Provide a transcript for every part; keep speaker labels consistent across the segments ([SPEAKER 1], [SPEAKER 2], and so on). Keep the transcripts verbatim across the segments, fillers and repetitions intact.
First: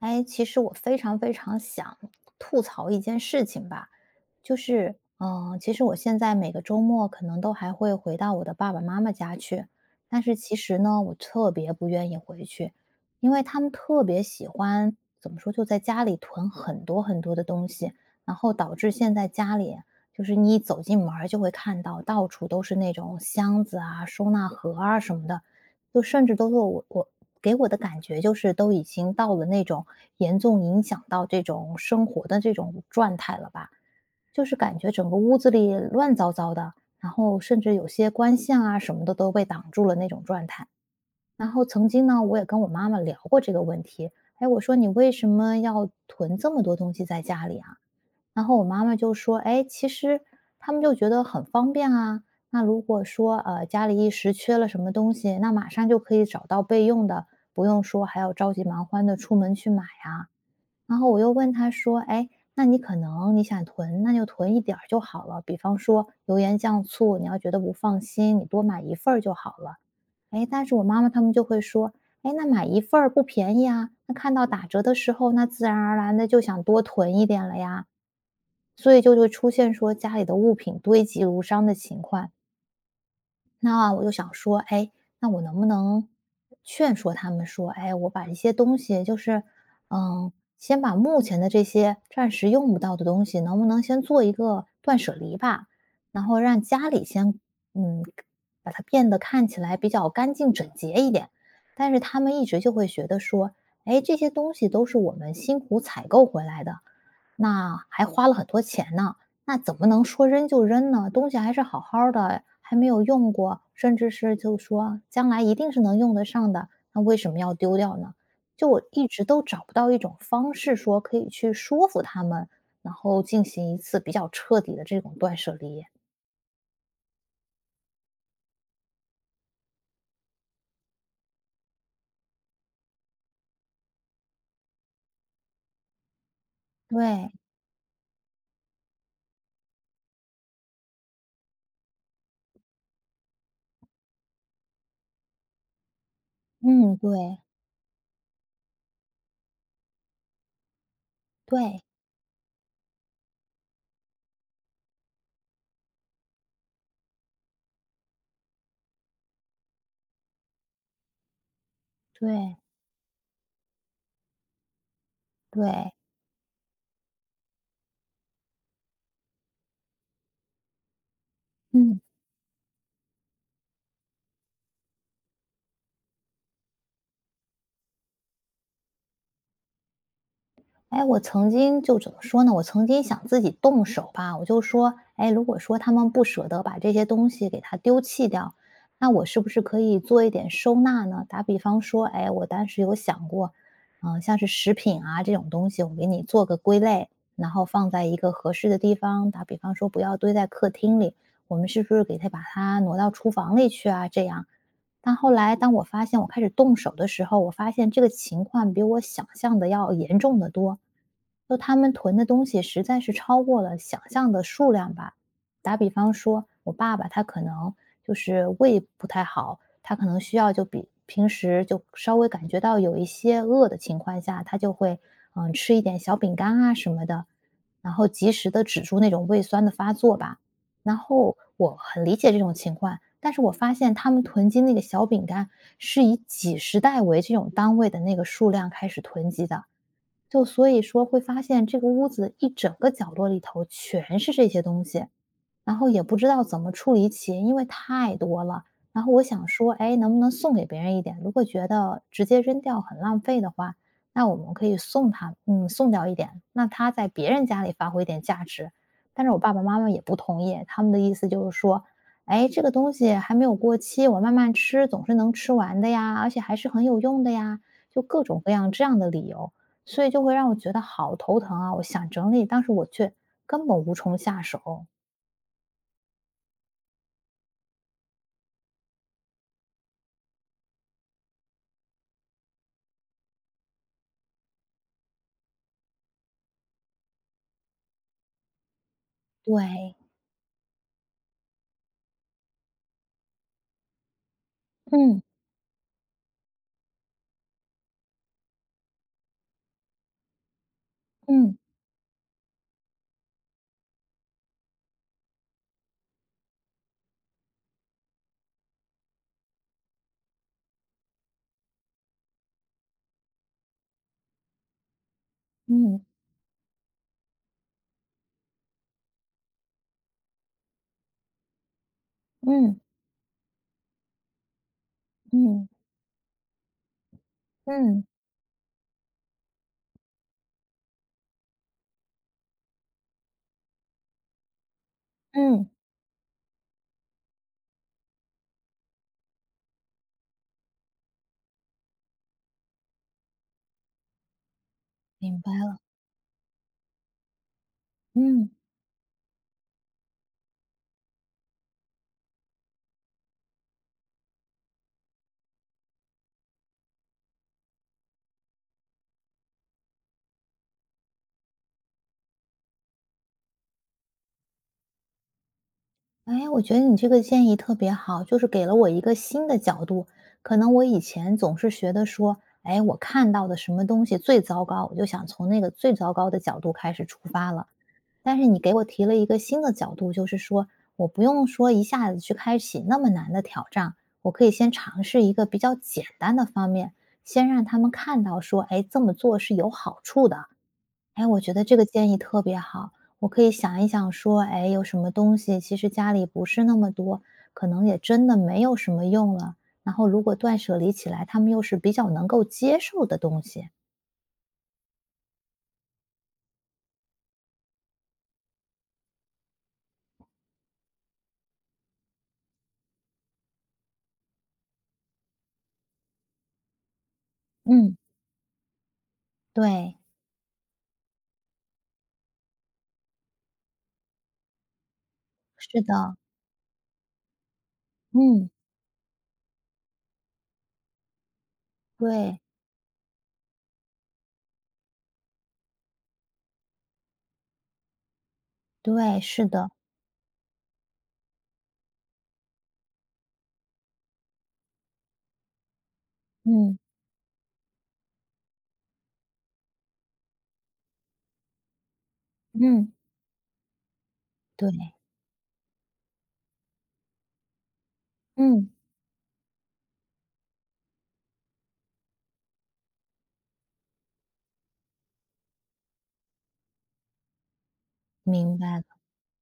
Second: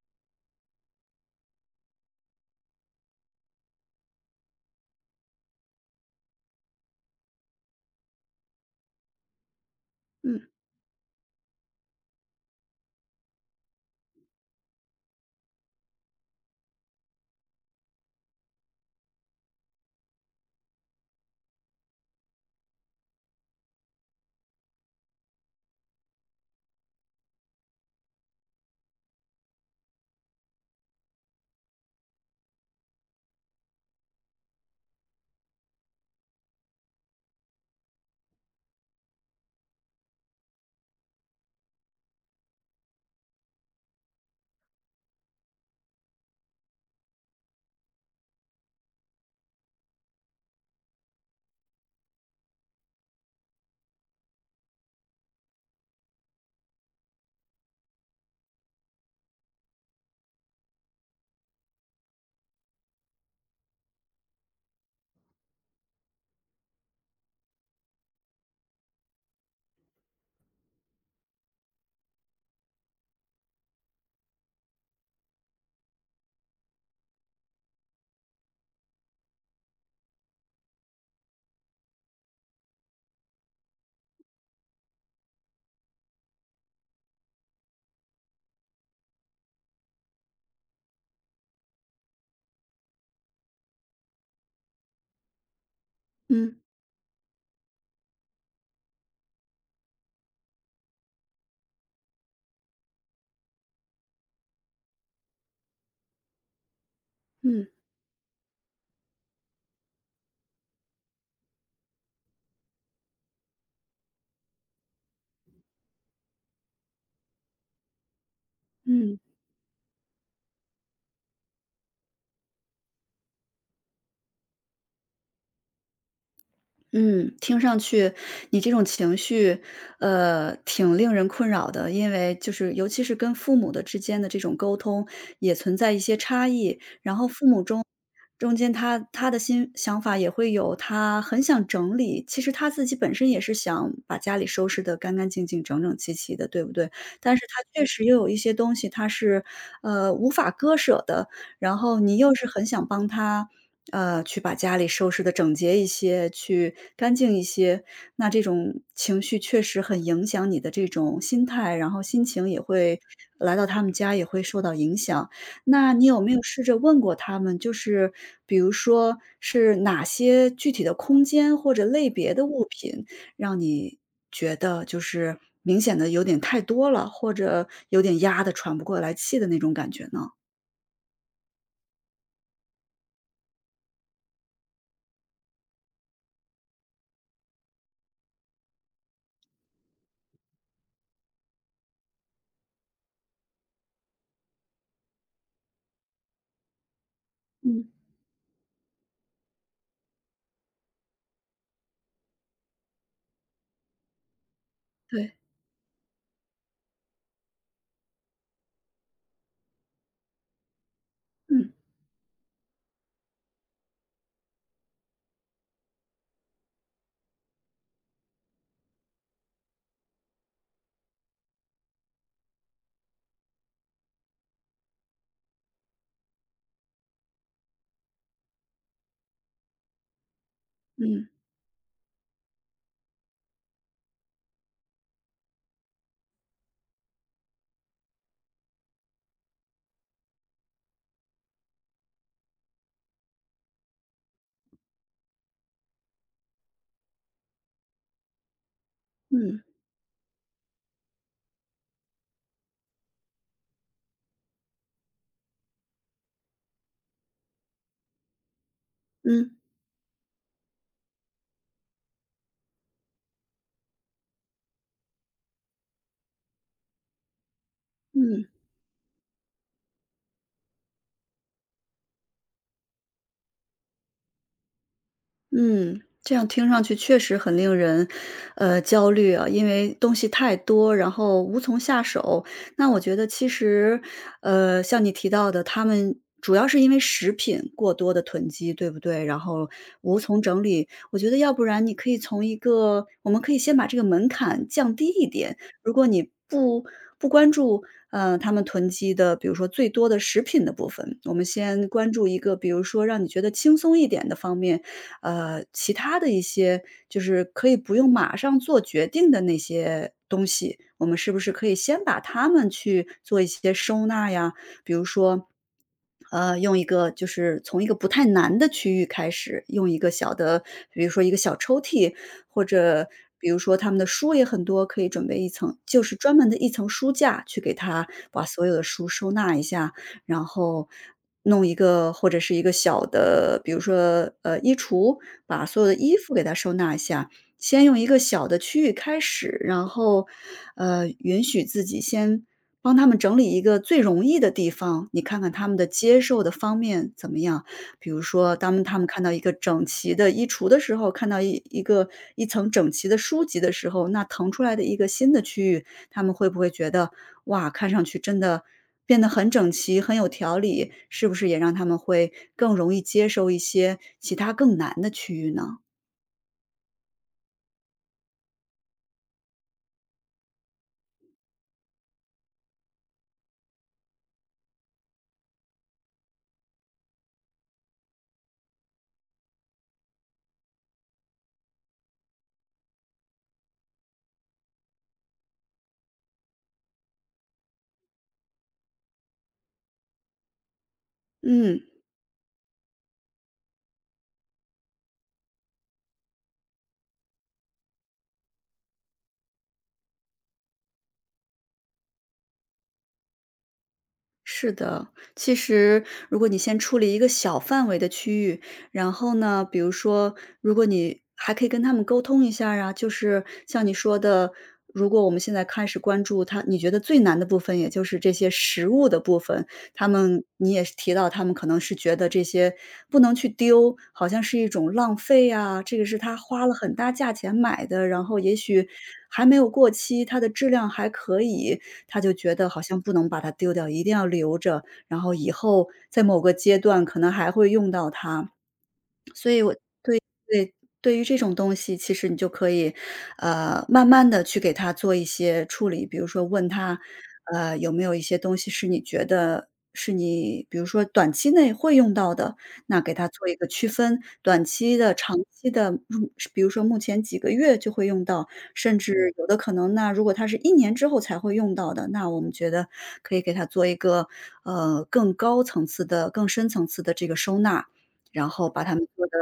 [SPEAKER 1] 哎，其实我非常非常想吐槽一件事情吧，就是，嗯，其实我现在每个周末可能都还会回到我的爸爸妈妈家去，但是
[SPEAKER 2] 嗯
[SPEAKER 1] 其实呢，我特别不愿意回去，因为他们特别喜欢，怎么说，就在家里囤很多很多的东西，然后导致现在家里就是你一走进门儿就会看到到处都是那种箱子啊、收纳盒啊什么的，就甚至都是我我给我的感觉就是都已经到了那种严重影响到这种生活的这种状态了吧。就是感觉整个屋子里乱糟糟的，然后甚至有些光线啊什么的都被挡住了那种状态。然后曾经呢，我也跟我妈妈聊过这个问题，哎，我说你为什么要囤这么多东西在家里啊？然后我妈妈就说：“哎，其实他们就觉得很方便啊。那如果说呃家里一时缺了什么东西，那马上就可以找到备用的，不用说还要着急忙慌的出门去买啊。”然后我又问她说：“哎，那你可能你想囤，那就囤一点儿就好了。比方说油盐酱醋，你要觉得不放心，你多买一份儿就好了。”哎，但是我妈妈他们就会说，哎，那买一份儿不便宜啊，那看到打折的时候，那自然而然的就想多囤一点了呀。所以就会出现说家里的物品堆积如山的情况。那我就想说，哎，那我能不能劝说他们说，哎，我把一些东西，就是，嗯，先把目前的这些暂时用不到的东西，能不能先做一个断舍离吧？然后
[SPEAKER 2] 嗯
[SPEAKER 1] 让家里先，嗯，把它变得看起来比较干净整洁一点。但是他们一直就会觉得说，哎，这些东西都是我们辛苦采购回来的，
[SPEAKER 2] 嗯
[SPEAKER 1] 那还花了很多钱呢。那怎么能说扔就扔呢？东西还是好好的，还没有用过，甚至是就说将来一定是能用得上的，那为什么要丢掉呢？就我一
[SPEAKER 2] 嗯
[SPEAKER 1] 直都找不到一种方式说可以去说服他们，然后进行一次比较彻底的这种断舍离。
[SPEAKER 2] 嗯，听上去你这种情绪，呃，挺令人困扰的。因为就是尤其是跟父母的之间的这种沟通，也存在一些差异。
[SPEAKER 1] 对，
[SPEAKER 2] 中间他他的心想法也会有，他很想整理。其实他自己本身也是想把家里收拾得干干净净、整整齐齐的，对不对？
[SPEAKER 1] 嗯，对，
[SPEAKER 2] 但是他确实又有一些东西，他是，呃，无法割舍的。然
[SPEAKER 1] 对，
[SPEAKER 2] 后你又是很想帮他，呃，去把家里收拾得整洁一些，去干净一些。那这种情绪确实很影响你的这种心态，然后心情
[SPEAKER 1] 对，
[SPEAKER 2] 也会来到他们家也会受到影响。那
[SPEAKER 1] 对，
[SPEAKER 2] 你有没有试着问过他们，就是比如说是哪些具体的空间或者
[SPEAKER 1] 嗯。
[SPEAKER 2] 类别的物品，让你觉得就是明显的有点太多了，或者有点压的喘不过来气的那种感觉呢？
[SPEAKER 1] 哎，我曾经就怎么说呢？我曾经想自己动手吧，我就说，哎，如果说他们不舍得把这些东西给它丢弃掉，那我是不是可以做一点收纳呢？打比方说，哎，我当时有想过，嗯、像是食品啊这种东西，我给你做个归类，然后
[SPEAKER 2] 嗯，
[SPEAKER 1] 放在一个合适的地方。打比方说，不要堆在客厅里，我们是不是给它把它挪到厨房里去啊？这样，但后
[SPEAKER 2] 对。
[SPEAKER 1] 来当我发现我开始动手的时候，我发现这个情况比我想象的要严重的多。就
[SPEAKER 2] 嗯，
[SPEAKER 1] 他们囤的东西实在是超过了想象的数量吧。打比方说，我爸爸他可能就是胃不太好，他可能需要就比平时就稍微感觉到有一些饿的情况下，他就会嗯吃一点小饼干啊什么的，然后及时的止住那种胃酸的发作吧。然
[SPEAKER 2] 嗯，
[SPEAKER 1] 后我很理解这种情况，但是我发现他们囤积那个小饼干是以几十袋为这种单位的那个数量开始囤积的，就所以说会发现这个屋子一整个角落里头全是这些东西。然后也不知道怎么处理起，因为太多了。然后我想
[SPEAKER 2] 嗯，
[SPEAKER 1] 说，哎，能不能送给别人一点？如果觉得直接扔掉很浪费的话，那我们可以送他，嗯，送掉一点，那他在别人家里发挥一点价值。但是我
[SPEAKER 2] 嗯，
[SPEAKER 1] 爸
[SPEAKER 2] 嗯
[SPEAKER 1] 爸妈妈也不同意，他们的意思就是说，哎，这个东西还没有过期，我慢慢吃总是能吃完的呀，而且还是很有用的呀，就各种
[SPEAKER 2] 嗯。
[SPEAKER 1] 各样这样的理由，所以就会让我觉得好头疼啊！我想整理，但是我却根本无从下手。
[SPEAKER 2] 嗯，这样听上去确实很令人，呃，焦虑啊，因为东西太多，然后无从下手。那我觉得其实，呃，像你提到的，他们主要是因为食品过多的囤积，对不对？然后
[SPEAKER 1] 对，
[SPEAKER 2] 无从整理。我觉得要不然你可以从一个，我们可以先把这个门槛降低
[SPEAKER 1] 嗯，
[SPEAKER 2] 一点。如果你不不关注，呃，他们囤积的，比如说最多的食品的部分，我们
[SPEAKER 1] 嗯，
[SPEAKER 2] 先关注一个，比如说让你觉得轻松一点的方面。呃，其他的一些就是可以不用马上做决定的那些东西，我们是不是可以先把它们去做一些收纳呀，
[SPEAKER 1] 嗯，
[SPEAKER 2] 呃，用一个就是从一个不太难的区域开始，用一个小的，比如说一个小抽屉，或
[SPEAKER 1] 嗯，
[SPEAKER 2] 者比如说他们的书也很多，可以准备一
[SPEAKER 1] 嗯，
[SPEAKER 2] 层，就是专门的一层书架去给
[SPEAKER 1] 嗯，
[SPEAKER 2] 他把所有的书收纳一下，然后弄一个或者是一个小的，比如说呃衣橱，把
[SPEAKER 1] 嗯，
[SPEAKER 2] 所有的衣服给它收纳一下。先用一个小的区域开始，然后，呃，允许自己先帮他们整理一个最容易的地方，你
[SPEAKER 1] 明
[SPEAKER 2] 看
[SPEAKER 1] 白
[SPEAKER 2] 看他们
[SPEAKER 1] 了，
[SPEAKER 2] 的接受的方面怎么样。比如
[SPEAKER 1] 嗯。
[SPEAKER 2] 说，当他们看到一个整齐的衣橱的时候，看到一一个一层整齐的书籍的时候，那腾出来的一个新的区域，他们会不会觉得，哇，看上去真的变得很整齐，很有条理？是不是也让他们会更容易接受一些其他更难的区域呢？
[SPEAKER 1] 哎，我觉得你这个建议特别好，就是给了我一个新的角度。可能我以前总是觉得说，哎，我看到的什么东西最糟糕，我就想从那个最糟糕的角度开始出发了。但是你给我提了一个新的角度，就是说我不用说一下子去开启那么难的挑战，我可以先尝试一个比较简单的方面，先让他们看到说，哎，这么做是有好处的。哎，我觉得这
[SPEAKER 2] 嗯。
[SPEAKER 1] 个建议特别好，我可以想一想说，哎，有什么东西其实家里不是那么多，可能也真的没有什么用了。然后如果断舍离起来，他们又是比较能够接受的东西。
[SPEAKER 2] 是的，其实如果你先处理一个小范围的区域，然后呢，比如说，如果你还可以跟他们沟通一下儿啊，就是像你说的，如果我们现在开始关注他，你觉得最难的部分，也
[SPEAKER 1] 嗯，
[SPEAKER 2] 就是这些食物的部分，
[SPEAKER 1] 对，
[SPEAKER 2] 他们你也是提到，他们可能是觉得这些不能去丢，好像是一种浪费
[SPEAKER 1] 是
[SPEAKER 2] 啊，这个
[SPEAKER 1] 的，
[SPEAKER 2] 是他花了很大价钱买的，然后
[SPEAKER 1] 嗯，
[SPEAKER 2] 也许还没有过期，它的质量还可以，他就
[SPEAKER 1] 对，
[SPEAKER 2] 觉得好像不能把它丢掉，一定要留着，然后以后在某个阶段可能还会用到它。
[SPEAKER 1] 对，是
[SPEAKER 2] 所以
[SPEAKER 1] 的。
[SPEAKER 2] 我对，对于这种东西，其实你就可以，呃，慢慢的去给他做一些处理。比如说问
[SPEAKER 1] 嗯，
[SPEAKER 2] 他，呃，有没有一些东西是你觉得是你比如说短期内会用到的，
[SPEAKER 1] 嗯，
[SPEAKER 2] 那给他做一个区分，短
[SPEAKER 1] 对，
[SPEAKER 2] 期的、长期的，嗯，比如说目前几个月就会用到，
[SPEAKER 1] 嗯，
[SPEAKER 2] 甚至有的可能那如果他是一年之后才会用到的，那我们觉得可以给他做一个，呃，更高层次的、更深层次的这个收纳。然
[SPEAKER 1] 明白
[SPEAKER 2] 后把
[SPEAKER 1] 了。
[SPEAKER 2] 它们做的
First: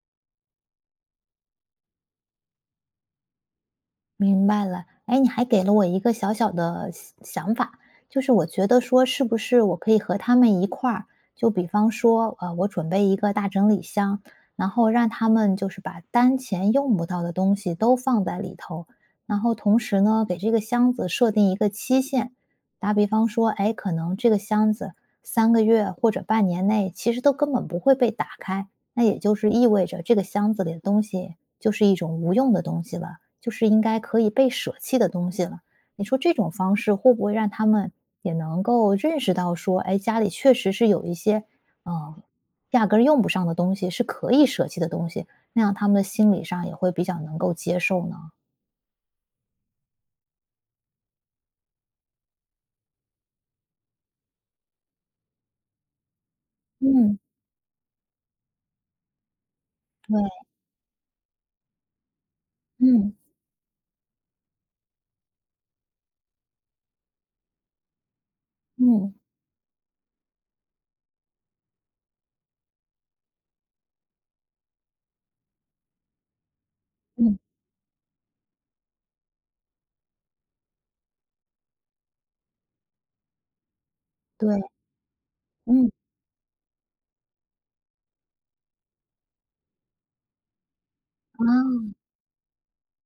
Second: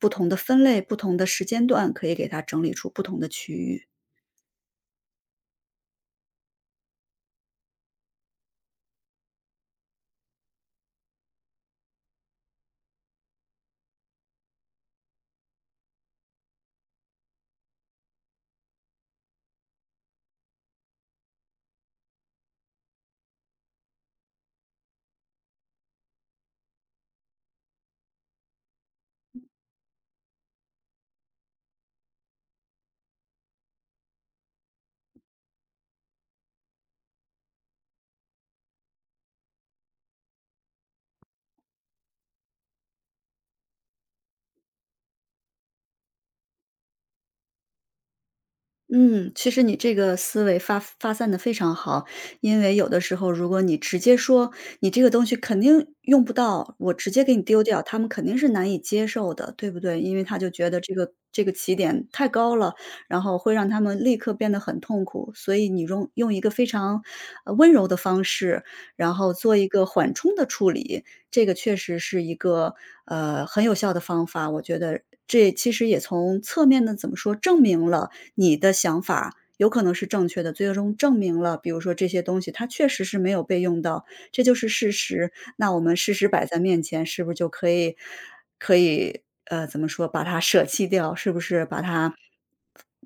[SPEAKER 2] 不同的分类、不同的时间段，可以给它整理出不同的区域。
[SPEAKER 1] 明白了，哎，你还给了我一个小小的想想法，就是我觉得说，是不是我可以和他们一块儿，就比方说，呃，我准备一个大整理箱，然后让他们就是把当前用不到的东西都放在里头，然后同时呢，给这个箱子设定一个期限，打比方说，哎，可能这个箱子三个月或者半年内其实都根本不会被打开，那也就是意味着这个箱子里的东西就是一种无用的东西了。就是应该可以被舍弃的东西了。你说这种方式会不会让他们也能够认识到说，哎，家里确实是有一些，嗯，压根儿用不上的东西，是可以舍弃的东西，那样他们的心理上也会比较能够接受呢？
[SPEAKER 2] 嗯，其实你这个思维发发散的非常好，因为有的时候如果你直接说你这个东西肯定用不到，我直
[SPEAKER 1] 嗯，
[SPEAKER 2] 接给你丢掉，他们肯定是难以接受的，对不对？因为
[SPEAKER 1] 对，
[SPEAKER 2] 他就觉得这个这个起点太高了，
[SPEAKER 1] 嗯，
[SPEAKER 2] 然后会让他们立刻变得很痛苦。所以你用用一个非常呃温柔的方式，
[SPEAKER 1] 嗯，
[SPEAKER 2] 然后做一个缓冲的处理，这个确实是一个呃很有效的方法，我觉得。这其实也从侧面的怎么说，
[SPEAKER 1] 嗯，
[SPEAKER 2] 证明了你的想法有可能是正确的，最终证明了，比如说这些东西它确实是没有被用到，这就
[SPEAKER 1] 对，
[SPEAKER 2] 是事实。那我
[SPEAKER 1] 嗯，
[SPEAKER 2] 们事实摆在面前，是不是就可以可以呃怎么说，把它舍弃掉？是不是把
[SPEAKER 1] 啊，
[SPEAKER 2] 它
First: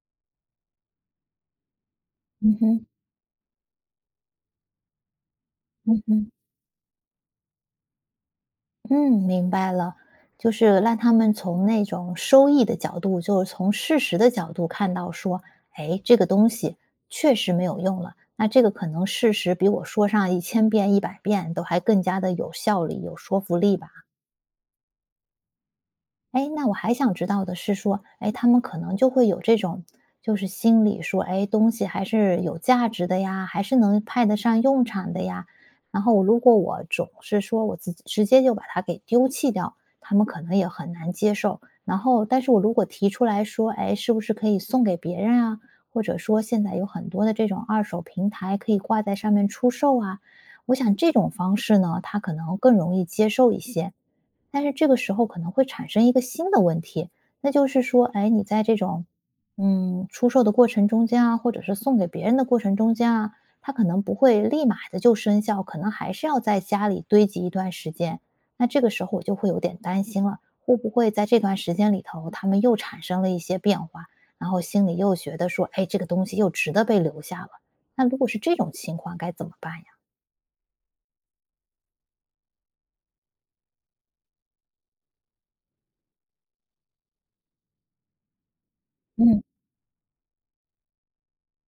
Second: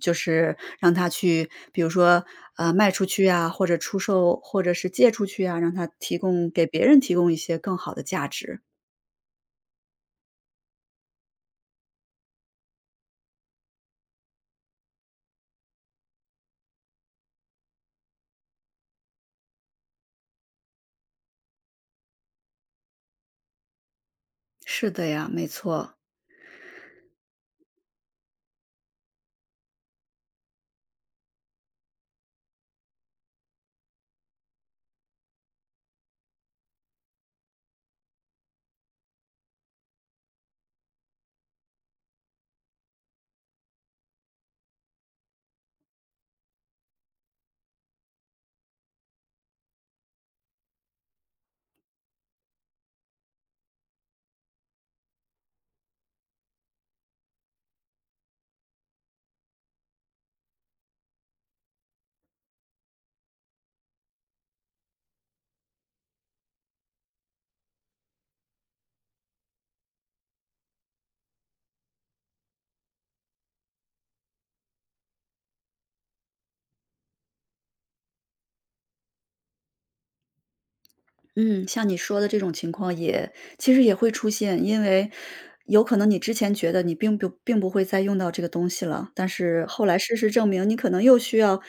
[SPEAKER 2] 就是让它去，比如说
[SPEAKER 1] 嗯
[SPEAKER 2] 呃
[SPEAKER 1] 哼，
[SPEAKER 2] 卖出去啊，或者出售，或者是借出去啊，让它
[SPEAKER 1] 嗯
[SPEAKER 2] 提
[SPEAKER 1] 哼。
[SPEAKER 2] 供给别人提供一些更好的价值。
[SPEAKER 1] 嗯，明白了，就是让他们从那种收益的角度，就是从事实的角度看到说，哎，这个东西确实没有用了，那这个可能事实比我说上一千遍、一百遍都还更加的有效力、有说服力吧。
[SPEAKER 2] 是的呀，没错。
[SPEAKER 1] 哎，那我还想知道的是说，哎，他们可能就会有这种，就是心理说，哎，东西还是有价值的呀，还是能派得上用场的呀。然后如果我总是说我自己直接就把它给丢弃掉，他们可能也很难接受。然后，但是我如果提出来说，哎，是不是可以送给别人啊？或者说现在有很多的这种二手平台可以挂在上面出售啊，我想这种方式呢，他可能更容易接受一些。但是这个时候可能会产生一个新的问题，那就是说，哎，你在这种，嗯，出售的过程中间啊，或者是送给别人的过程中间啊，它可能不会立马的就生效，可能还是要在家里堆积一段时间。那这个时候我就会有点担心了，会不会在这段时间里头，他们又产生了一些变化，然后心里又觉得说，哎，这个东西又值得被留下了。那如果是这种情况，该怎么办呀？
[SPEAKER 2] 嗯，像你说的这种情况也其实也会出现，因为有可能你之前觉得你并不并不会再用到这个东西了，但
[SPEAKER 1] 嗯
[SPEAKER 2] 是后来事实证明你可能又需要，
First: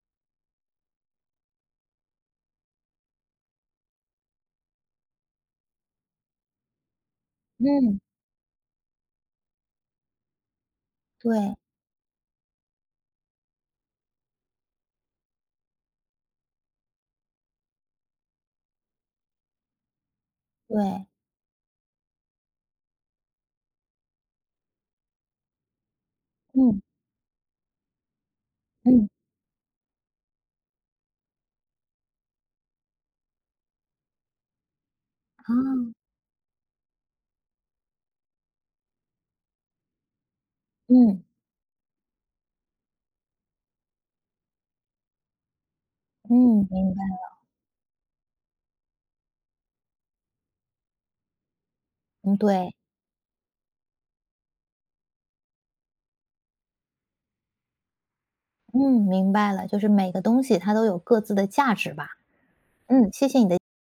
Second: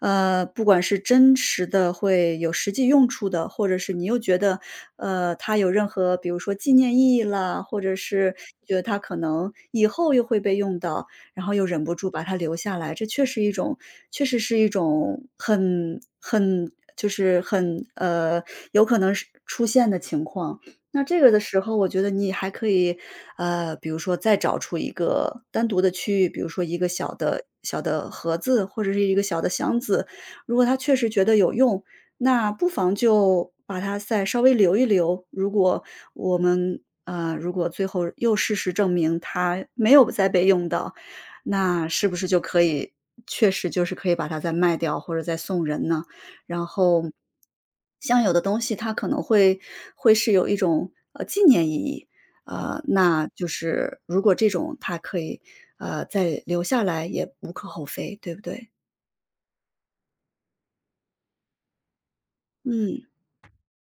[SPEAKER 2] 呃，不管是真实的会有实际用处的，或者是你又觉得，呃，它有任何比如说纪念意义啦，或者
[SPEAKER 1] 嗯，
[SPEAKER 2] 是觉得它可能以后又会被用到，然
[SPEAKER 1] 对
[SPEAKER 2] 后又忍不住把它留下来，这确实一种确实是一种很很就是很，呃，有可能是出现的情况。那
[SPEAKER 1] 对，
[SPEAKER 2] 这个的时候，我觉得你还可以，呃，比如说再找出一个单独的区域，比如说一
[SPEAKER 1] 嗯
[SPEAKER 2] 个小的小的盒子或者是
[SPEAKER 1] 嗯
[SPEAKER 2] 一个小的箱子，如果他确实觉得有用，那不妨就把它再稍微留一留。如果
[SPEAKER 1] 啊。
[SPEAKER 2] 我们呃，如果最后又事实证明它没有再被用到，
[SPEAKER 1] 嗯，
[SPEAKER 2] 那是不是就可以确实就是可以把它再卖掉或者再送人呢？
[SPEAKER 1] 嗯，
[SPEAKER 2] 然
[SPEAKER 1] 明白，
[SPEAKER 2] 后，像有的东西它可能会会是有一种，呃，纪念意义，
[SPEAKER 1] 嗯，对，
[SPEAKER 2] 呃，那就是如果这种它可以，呃，再留下来也无可厚非，对不对？
[SPEAKER 1] 嗯，明白了，就是每个东西它都有各自的价值吧，
[SPEAKER 2] 嗯。
[SPEAKER 1] 嗯。